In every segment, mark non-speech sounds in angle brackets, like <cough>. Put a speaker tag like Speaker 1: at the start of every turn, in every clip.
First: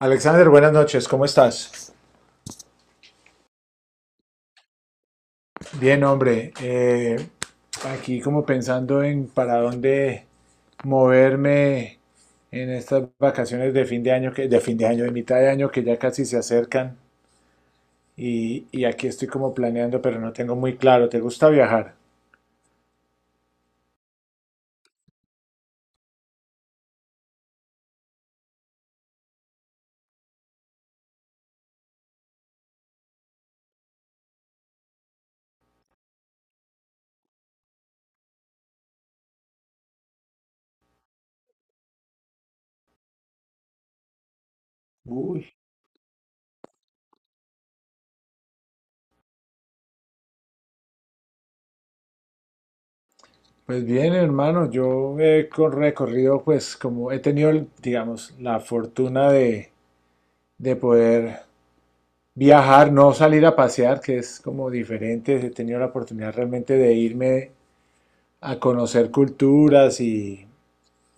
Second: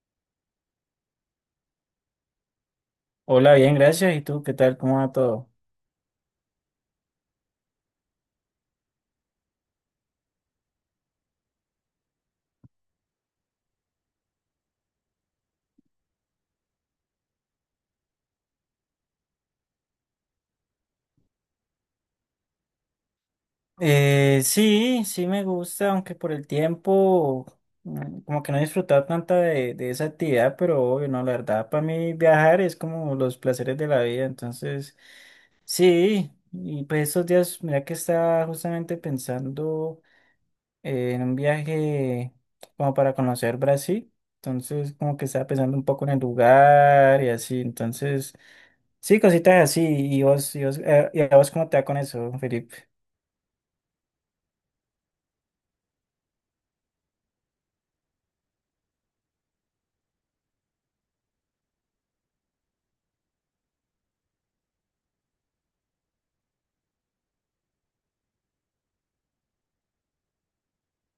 Speaker 1: Alexander, buenas noches, ¿cómo estás?
Speaker 2: Hola, bien, gracias. ¿Y tú qué tal? ¿Cómo va todo?
Speaker 1: Bien, hombre, aquí como pensando en para dónde moverme en estas vacaciones de fin de año, que, de fin de año, de mitad de año que ya casi se acercan y aquí estoy como planeando, pero no tengo muy claro, ¿te gusta viajar?
Speaker 2: Sí, me gusta, aunque por el tiempo como que no he disfrutado tanta de esa actividad, pero obvio, no, la verdad, para mí viajar es como los placeres de la vida, entonces sí, y pues estos días, mira que estaba justamente pensando en un viaje como para conocer Brasil, entonces como que
Speaker 1: Uy.
Speaker 2: estaba pensando un poco en el lugar y así, entonces. Sí, cositas así. ¿Y a vos cómo te va con eso, Felipe?
Speaker 1: Pues bien, hermano, yo recorrido, pues como he tenido, digamos, la fortuna de poder viajar, no salir a pasear, que es como diferente. He tenido la oportunidad realmente de irme a conocer culturas,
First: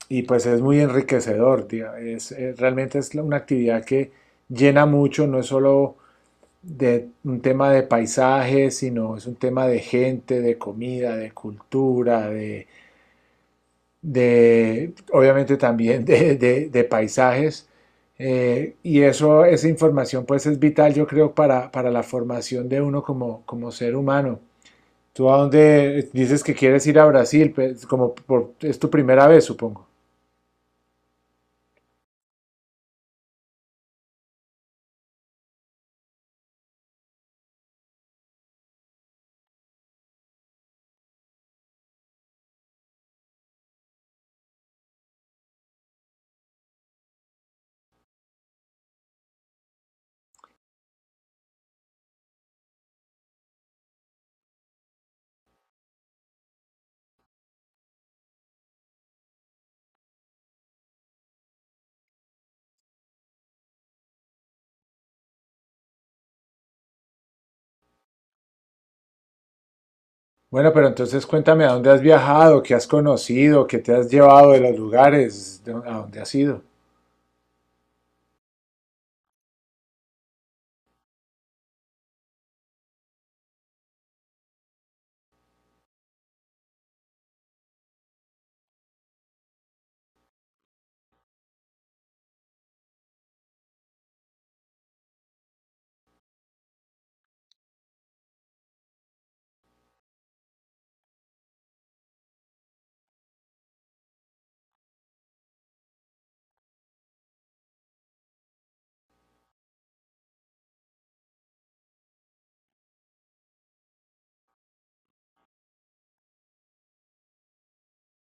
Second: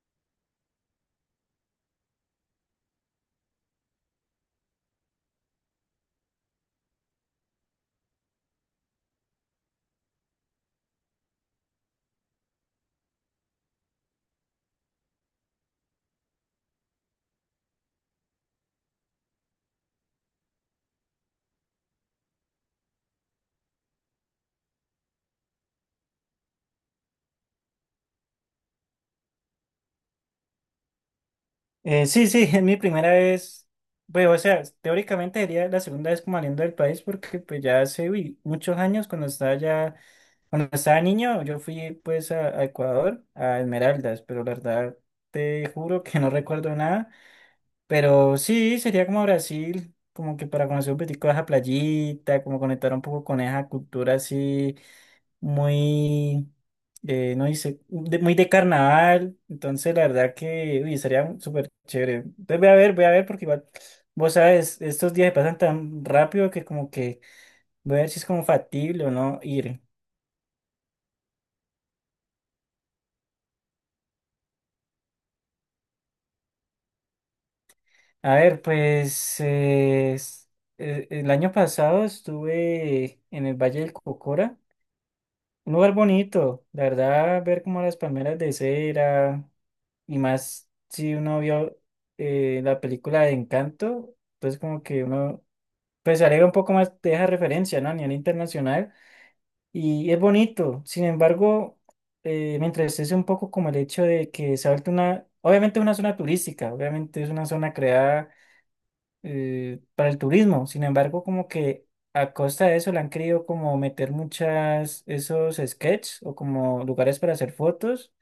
Speaker 1: y pues es muy enriquecedor, tía. Realmente es una actividad que llena mucho, no es solo de un tema de paisajes sino es un tema de gente, de comida, de cultura, obviamente también de paisajes. Y eso, esa información pues es vital, yo creo, para la formación de uno como, como ser humano. ¿Tú a dónde dices que quieres ir a Brasil? Pues, es tu primera vez, supongo.
Speaker 2: Sí, <laughs> es mi primera vez. Pues, o sea, teóricamente sería la segunda vez como saliendo del país porque pues ya hace uy, muchos años cuando estaba ya, cuando estaba niño, yo fui pues a Ecuador, a Esmeraldas, pero la verdad te juro que no recuerdo nada. Pero sí, sería como Brasil, como que para conocer un poquitico de esa playita, como conectar un poco con esa cultura así muy, no dice, de- muy de carnaval. Entonces, la verdad que uy, estaría súper chévere. Entonces, voy a ver, porque igual, vos sabes, estos días se pasan tan rápido que como que voy a ver si es como factible o no ir.
Speaker 1: Bueno, pero entonces cuéntame a dónde has viajado, qué has conocido, qué te has llevado de los lugares, a dónde has ido.
Speaker 2: A ver, pues el año pasado estuve en el Valle del Cocora, un lugar bonito, la verdad, ver como las palmeras de cera. Y más si uno vio la película de Encanto, entonces como que uno pues se alegra un poco más de esa referencia, ¿no? A nivel internacional. Y es bonito. Sin embargo, me entristece un poco como el hecho de que se ha vuelto una, obviamente es una zona turística, obviamente es una zona creada para el turismo. Sin embargo, como que a costa de eso le han querido como meter muchas, esos sketches o como lugares para hacer fotos,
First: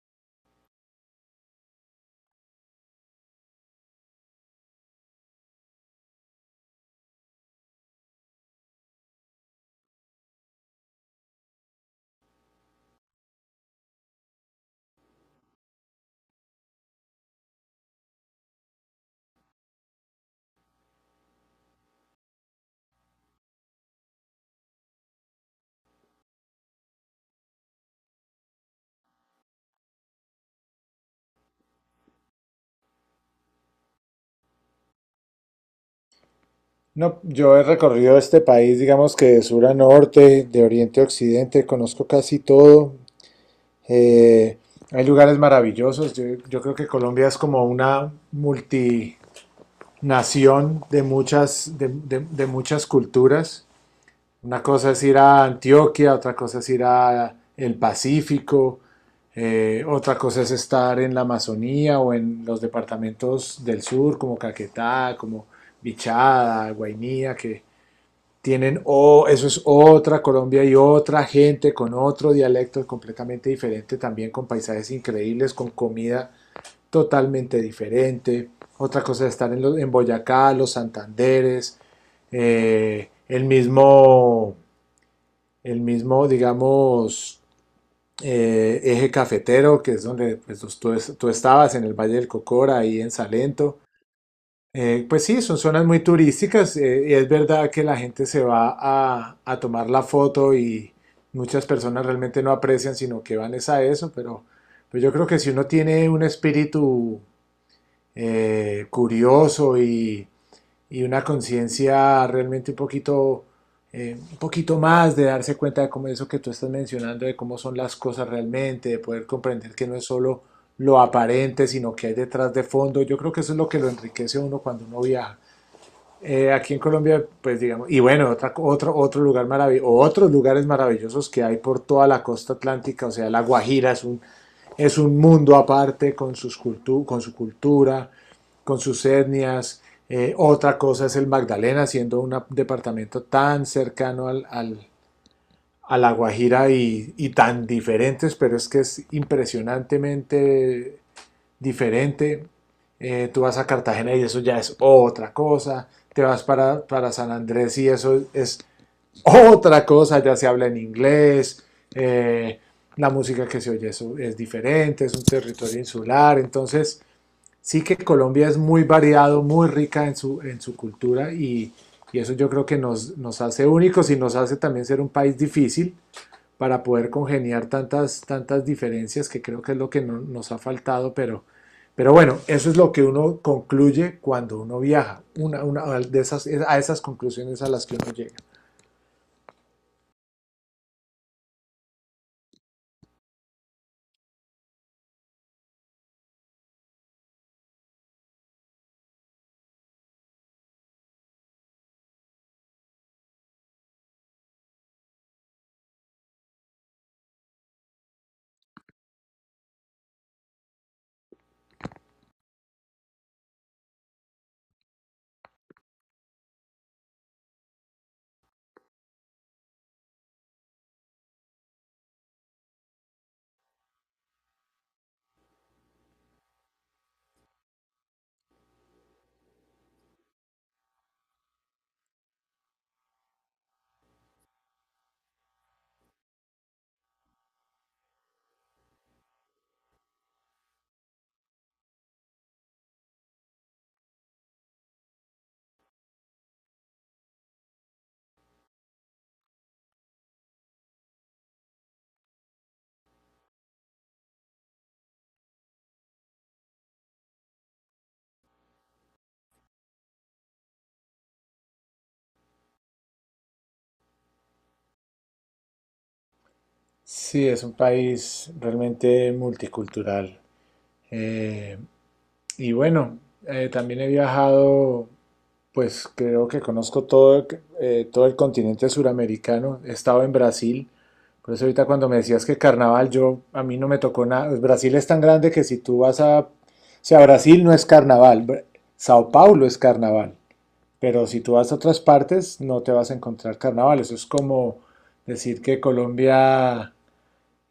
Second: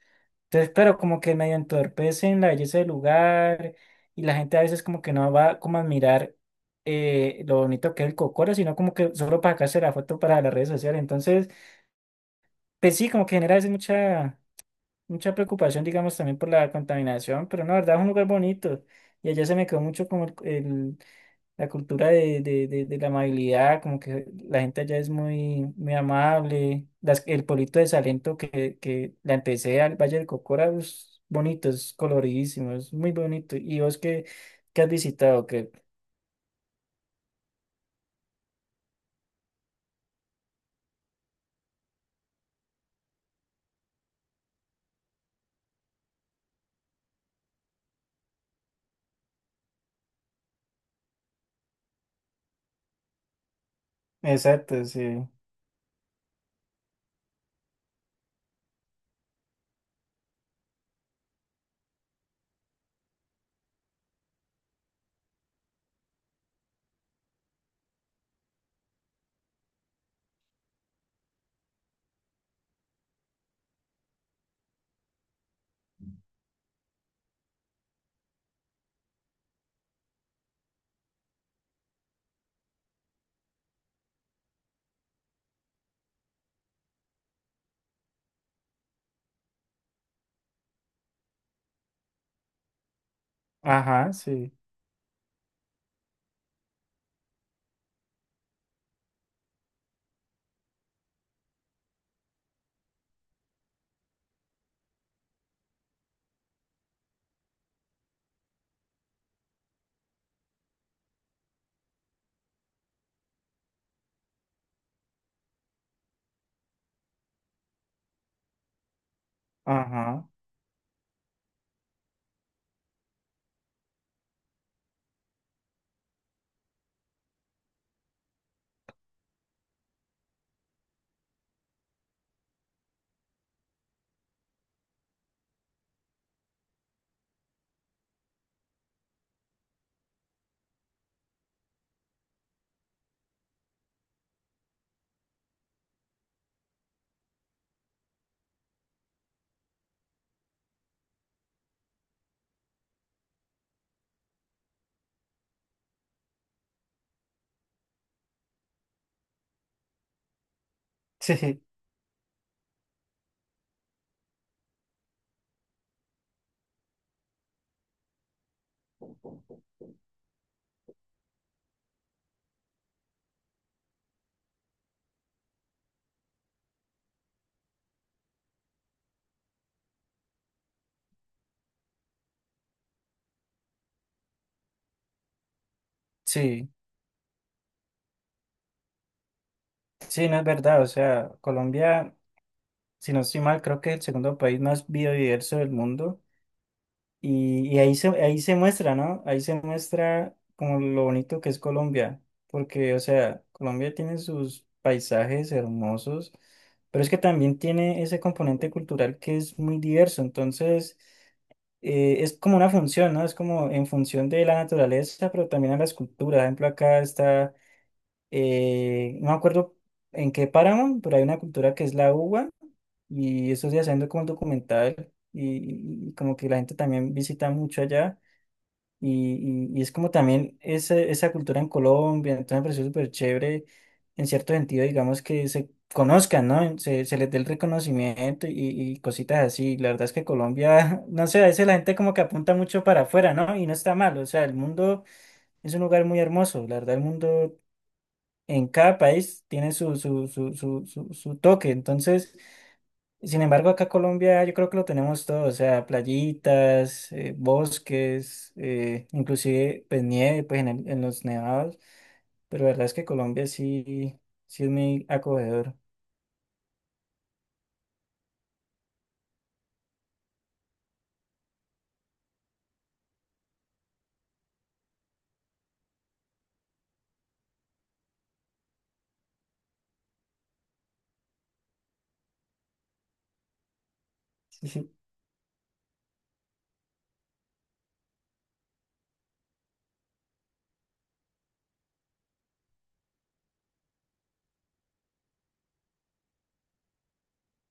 Speaker 2: entonces, pero como que medio entorpecen la belleza del lugar y la gente a veces como que no va como a admirar lo bonito que es el Cocoro, sino como que solo para sacarse la foto para las redes sociales. Entonces, pues sí, como que genera a veces mucha preocupación, digamos, también por la contaminación, pero no, la verdad es un lugar bonito. Y allá se me quedó mucho como el, la cultura de la amabilidad, como que la gente allá es muy, muy amable. Las, el pueblito de Salento que la empecé al Valle del Cocora, es bonito, es coloridísimo, es muy bonito. ¿Y vos qué, qué has visitado? Que
Speaker 1: No, yo he recorrido este país, digamos que de sur a norte, de oriente a occidente, conozco casi todo. Eh, Hay lugares maravillosos. Yo creo que Colombia es como una multinación de muchas, de muchas culturas. Una
Speaker 2: exacto,
Speaker 1: cosa es ir
Speaker 2: sí.
Speaker 1: a Antioquia, otra cosa es ir a el Pacífico, otra cosa es estar en la Amazonía o en los departamentos del sur, como Caquetá, como Vichada, Guainía, que, tienen, oh eso es otra Colombia y otra gente con otro dialecto completamente diferente también, con paisajes increíbles, con comida totalmente diferente. Otra cosa es estar en, los, en Boyacá, los Santanderes, eh, el mismo, el mismo, digamos, eje cafetero, que es donde pues, tú estabas en el Valle del Cocora, ahí en Salento.
Speaker 2: Ajá, sí.
Speaker 1: Pues sí, son zonas muy turísticas, y es verdad que la gente se va a tomar la foto y muchas personas realmente no aprecian, sino que van es a eso, pero yo creo que si uno tiene un espíritu curioso y una conciencia realmente un poquito más de darse cuenta de cómo eso que tú estás mencionando, de cómo son las cosas realmente, de poder comprender que no es
Speaker 2: Ajá. <laughs>
Speaker 1: solo lo aparente, sino que hay detrás de fondo, yo creo que eso es lo que lo enriquece a uno cuando uno viaja. Aquí en Colombia, pues digamos, y bueno, otra, otro lugar maravilloso, otros lugares maravillosos que hay por toda la costa atlántica, o sea, La Guajira es un mundo aparte con, con su cultura, con sus etnias. Otra cosa es el Magdalena, siendo un departamento tan cercano a La Guajira y tan diferentes, pero es que es impresionantemente diferente. Tú vas a Cartagena y eso ya es otra cosa. Te vas para San Andrés y eso es otra cosa. Ya se habla en
Speaker 2: Sí,
Speaker 1: inglés. eh, la música que se oye eso es diferente. Es un territorio insular. Entonces, sí que Colombia es muy variado, muy rica en su cultura y eso yo creo que nos, nos hace únicos y nos hace también ser un país difícil para poder congeniar tantas, tantas diferencias que creo que es lo que no, nos ha faltado, pero bueno, eso es lo que uno concluye cuando uno viaja, una de esas,
Speaker 2: sí.
Speaker 1: a esas conclusiones a las que uno llega.
Speaker 2: Sí, no es verdad. O sea, Colombia, si no estoy mal, creo que es el segundo país más biodiverso del mundo. Y, y ahí se muestra, ¿no? Ahí se muestra como lo bonito que es Colombia, porque, o sea, Colombia tiene sus paisajes hermosos, pero es que también tiene ese componente cultural que es muy diverso, entonces es como una función, ¿no? Es como en función de la naturaleza, pero también a las culturas. Por ejemplo, acá está no me acuerdo en qué páramo, pero hay una cultura que es la uva y eso días haciendo como un documental y como que la gente también visita mucho allá y, y es como también esa cultura en Colombia, entonces me pareció súper chévere en cierto sentido, digamos que se conozcan, ¿no? Se les dé el reconocimiento y cositas así. La verdad es que Colombia, <laughs> no sé, a veces la gente como que apunta mucho para afuera, ¿no? Y no está mal, o sea, el mundo es un lugar muy hermoso, la verdad el mundo en cada país tiene su toque. Entonces, sin embargo, acá Colombia yo creo que lo tenemos todo, o sea, playitas, bosques, inclusive pues nieve, pues en, en los nevados, pero la verdad es que Colombia sí, sí es muy acogedor.
Speaker 1: Sí, es un país realmente multicultural. Eh, y bueno, también he viajado. Pues creo que conozco todo, todo el continente suramericano. He estado en Brasil. Por eso ahorita cuando me decías que carnaval, yo a mí no me tocó nada. Pues
Speaker 2: Sí, sí.
Speaker 1: Brasil es tan grande que si tú vas a... O sea, Brasil no es carnaval. Sao Paulo es carnaval. Pero si tú vas a otras partes, no te vas a encontrar carnaval. Eso es como decir que Colombia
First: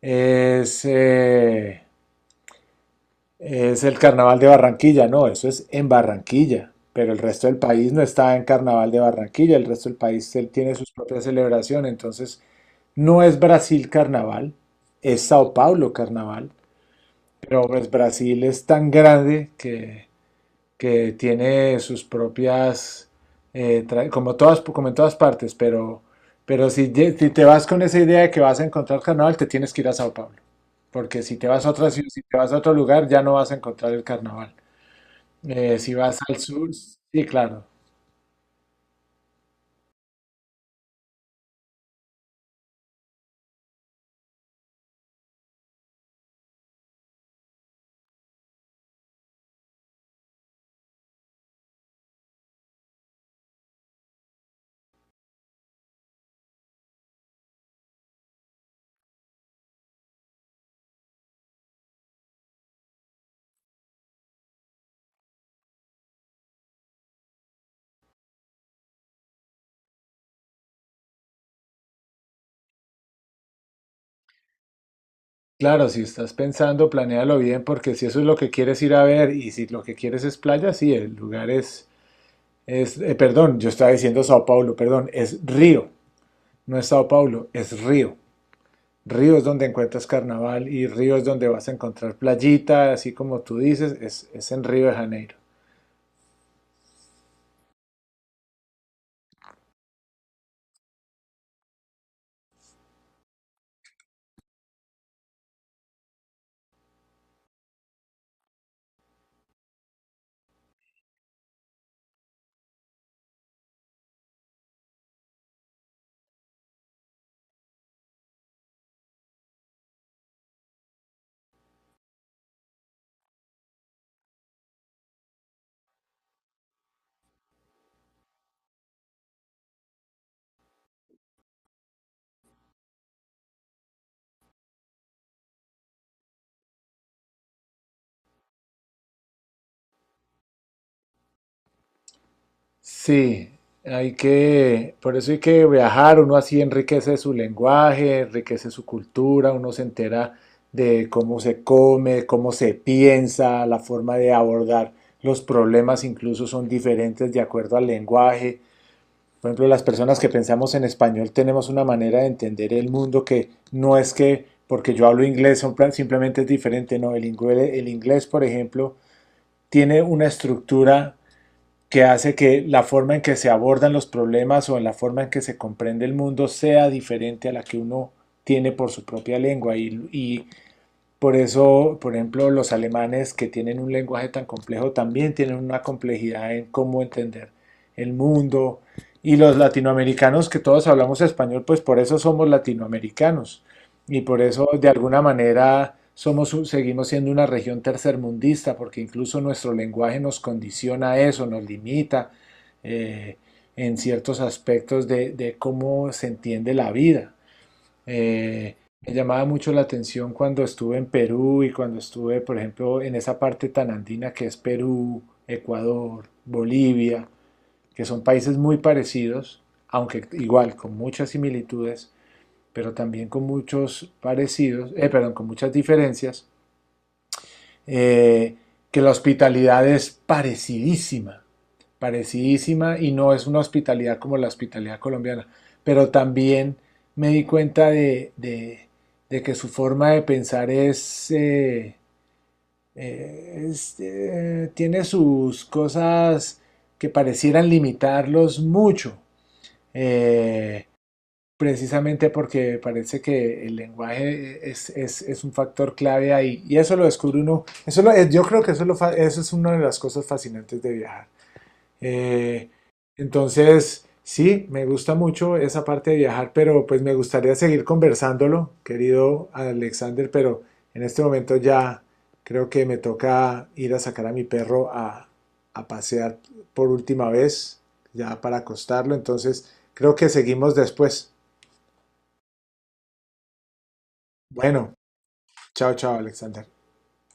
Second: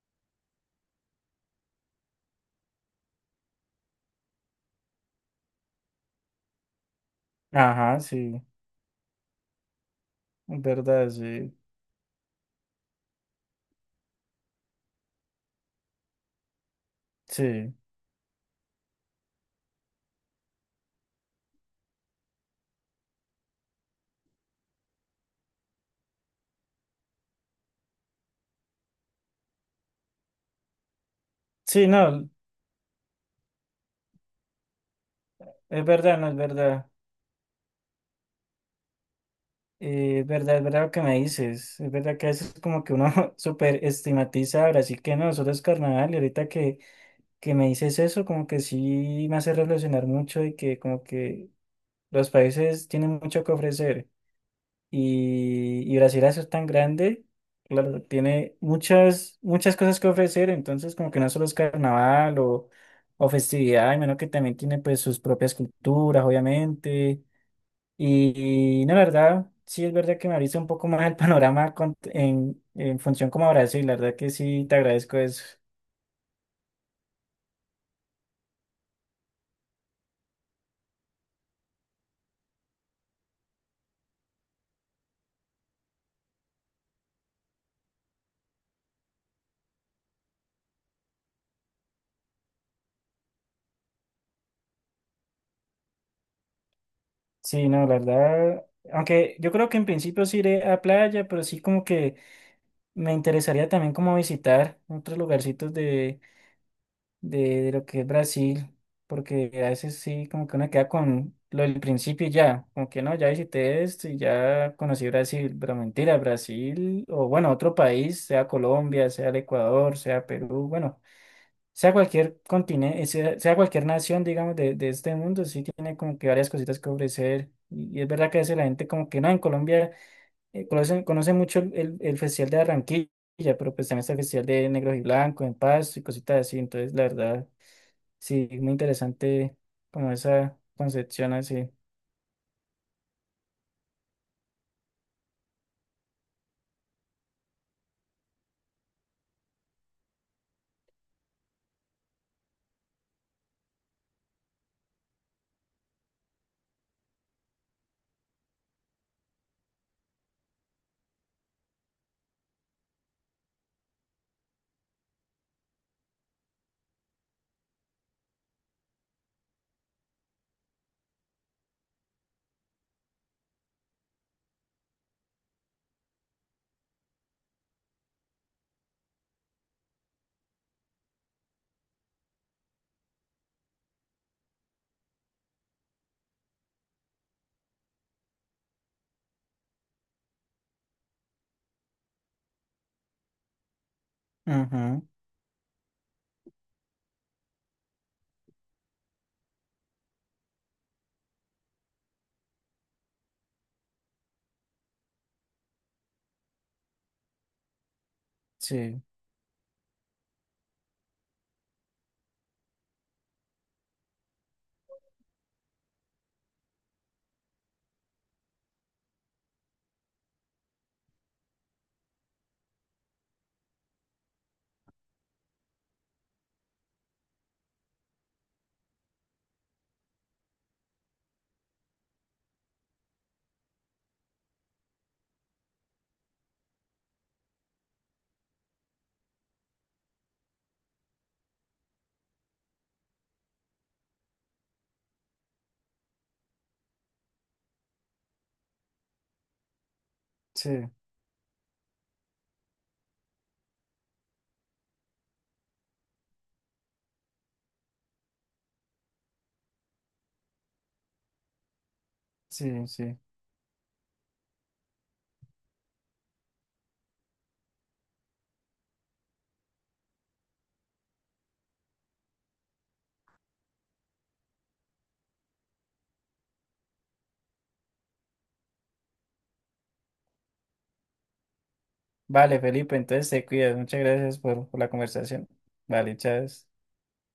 Speaker 1: es... eh, es el carnaval de Barranquilla, no, eso es en Barranquilla, pero el resto del país
Speaker 2: Ajá,
Speaker 1: no está
Speaker 2: sí,
Speaker 1: en carnaval de Barranquilla, el resto del país él
Speaker 2: es
Speaker 1: tiene sus
Speaker 2: verdad,
Speaker 1: propias
Speaker 2: sí,
Speaker 1: celebraciones, entonces no es Brasil carnaval, es Sao Paulo carnaval, pero
Speaker 2: sí.
Speaker 1: pues Brasil es tan grande que tiene sus propias, como, todas, como en todas partes, pero si te vas con esa idea de que vas a encontrar carnaval, te tienes que ir a Sao Paulo, porque si te vas a
Speaker 2: Sí,
Speaker 1: otra ciudad, si
Speaker 2: no,
Speaker 1: te vas a otro lugar, ya no vas a encontrar el carnaval.
Speaker 2: es
Speaker 1: Si
Speaker 2: verdad,
Speaker 1: vas
Speaker 2: no es
Speaker 1: al sur,
Speaker 2: verdad.
Speaker 1: sí, claro.
Speaker 2: Es verdad, es verdad lo que me dices. Es verdad que a veces como que uno <laughs> súper estigmatiza a Brasil que no, solo es carnaval y ahorita que me dices eso, como que sí me hace reflexionar mucho y que como que los países tienen mucho que ofrecer y Brasil al ser tan grande, claro, tiene muchas, muchas cosas que ofrecer, entonces como que no solo es carnaval o festividad, menos que también tiene pues sus propias culturas, obviamente, no, la verdad, sí es verdad que me abriste un poco más el <laughs> panorama en función como a Brasil, la verdad que sí te agradezco eso.
Speaker 1: Claro, si estás pensando, planéalo bien, porque si eso es lo que quieres ir a ver y si lo que quieres es playa, sí, el lugar es, perdón, yo estaba diciendo Sao Paulo, perdón, es Río, no es Sao Paulo, es Río. Ríos donde encuentras carnaval y ríos donde vas a encontrar playita, así como tú dices, es en Río de Janeiro.
Speaker 2: Sí, no, la verdad, aunque yo creo que en principio sí iré a playa, pero sí como que me interesaría también como visitar otros lugarcitos de, de lo que es Brasil, porque a veces sí como que uno queda con lo del principio y ya, como que no, ya visité esto y ya conocí Brasil, pero mentira, Brasil, o bueno, otro país, sea Colombia, sea el Ecuador, sea Perú, bueno sea cualquier continente, sea, sea cualquier nación, digamos, de este mundo, sí tiene como que varias cositas que ofrecer. Y es verdad que a veces la gente como que no, en Colombia conoce mucho el, el Festival de Barranquilla, pero pues también está el Festival de Negros y Blancos, en Paz y cositas así. Entonces, la verdad, sí, muy interesante como esa concepción así.
Speaker 1: Sí, hay que, por eso hay que viajar, uno así enriquece su lenguaje, enriquece su cultura, uno se entera de cómo se come, cómo se piensa, la forma de abordar los problemas incluso son diferentes de acuerdo al lenguaje. Por ejemplo, las personas que pensamos en español tenemos una manera de entender el mundo que no es que porque yo hablo inglés simplemente es diferente, no, el inglés, por ejemplo, tiene una estructura que hace que la forma en que se abordan los problemas o en la forma en que se comprende el mundo sea diferente a la que uno tiene por su propia lengua y por eso, por ejemplo, los alemanes que tienen un lenguaje tan complejo también tienen una complejidad en cómo entender el mundo. Y los latinoamericanos que todos hablamos español, pues por eso somos latinoamericanos. Y por eso, de
Speaker 2: Ujú.
Speaker 1: alguna manera, somos, seguimos siendo una región tercermundista, porque incluso nuestro lenguaje nos condiciona a eso, nos limita, eh, en ciertos aspectos de cómo se entiende la vida. Eh,
Speaker 2: Sí,
Speaker 1: Me llamaba mucho la atención cuando estuve en Perú y cuando estuve, por ejemplo, en esa parte tan andina que es Perú, Ecuador, Bolivia, que son países muy parecidos, aunque igual con muchas similitudes, pero también con muchos parecidos, perdón, con muchas diferencias, eh, que la hospitalidad es parecidísima, parecidísima y no es una hospitalidad como la hospitalidad colombiana, pero también me di cuenta de que su forma de pensar es tiene sus cosas que parecieran limitarlos mucho. Eh,
Speaker 2: sí,
Speaker 1: Precisamente porque parece que el lenguaje es un factor clave ahí. Y eso lo descubre uno. Yo creo que eso, lo eso es una de las cosas fascinantes de viajar. Eh,
Speaker 2: sí, sí.
Speaker 1: entonces, sí, me gusta mucho esa parte de viajar, pero pues me gustaría seguir conversándolo, querido Alexander, pero en este momento ya creo que me toca ir a sacar a mi perro a pasear por última vez, ya para acostarlo. Entonces, creo que seguimos después.
Speaker 2: Vale, Felipe, entonces te cuidas. Muchas gracias por la
Speaker 1: Bueno,
Speaker 2: conversación.
Speaker 1: chao, chao,
Speaker 2: Vale, chao.
Speaker 1: Alexander.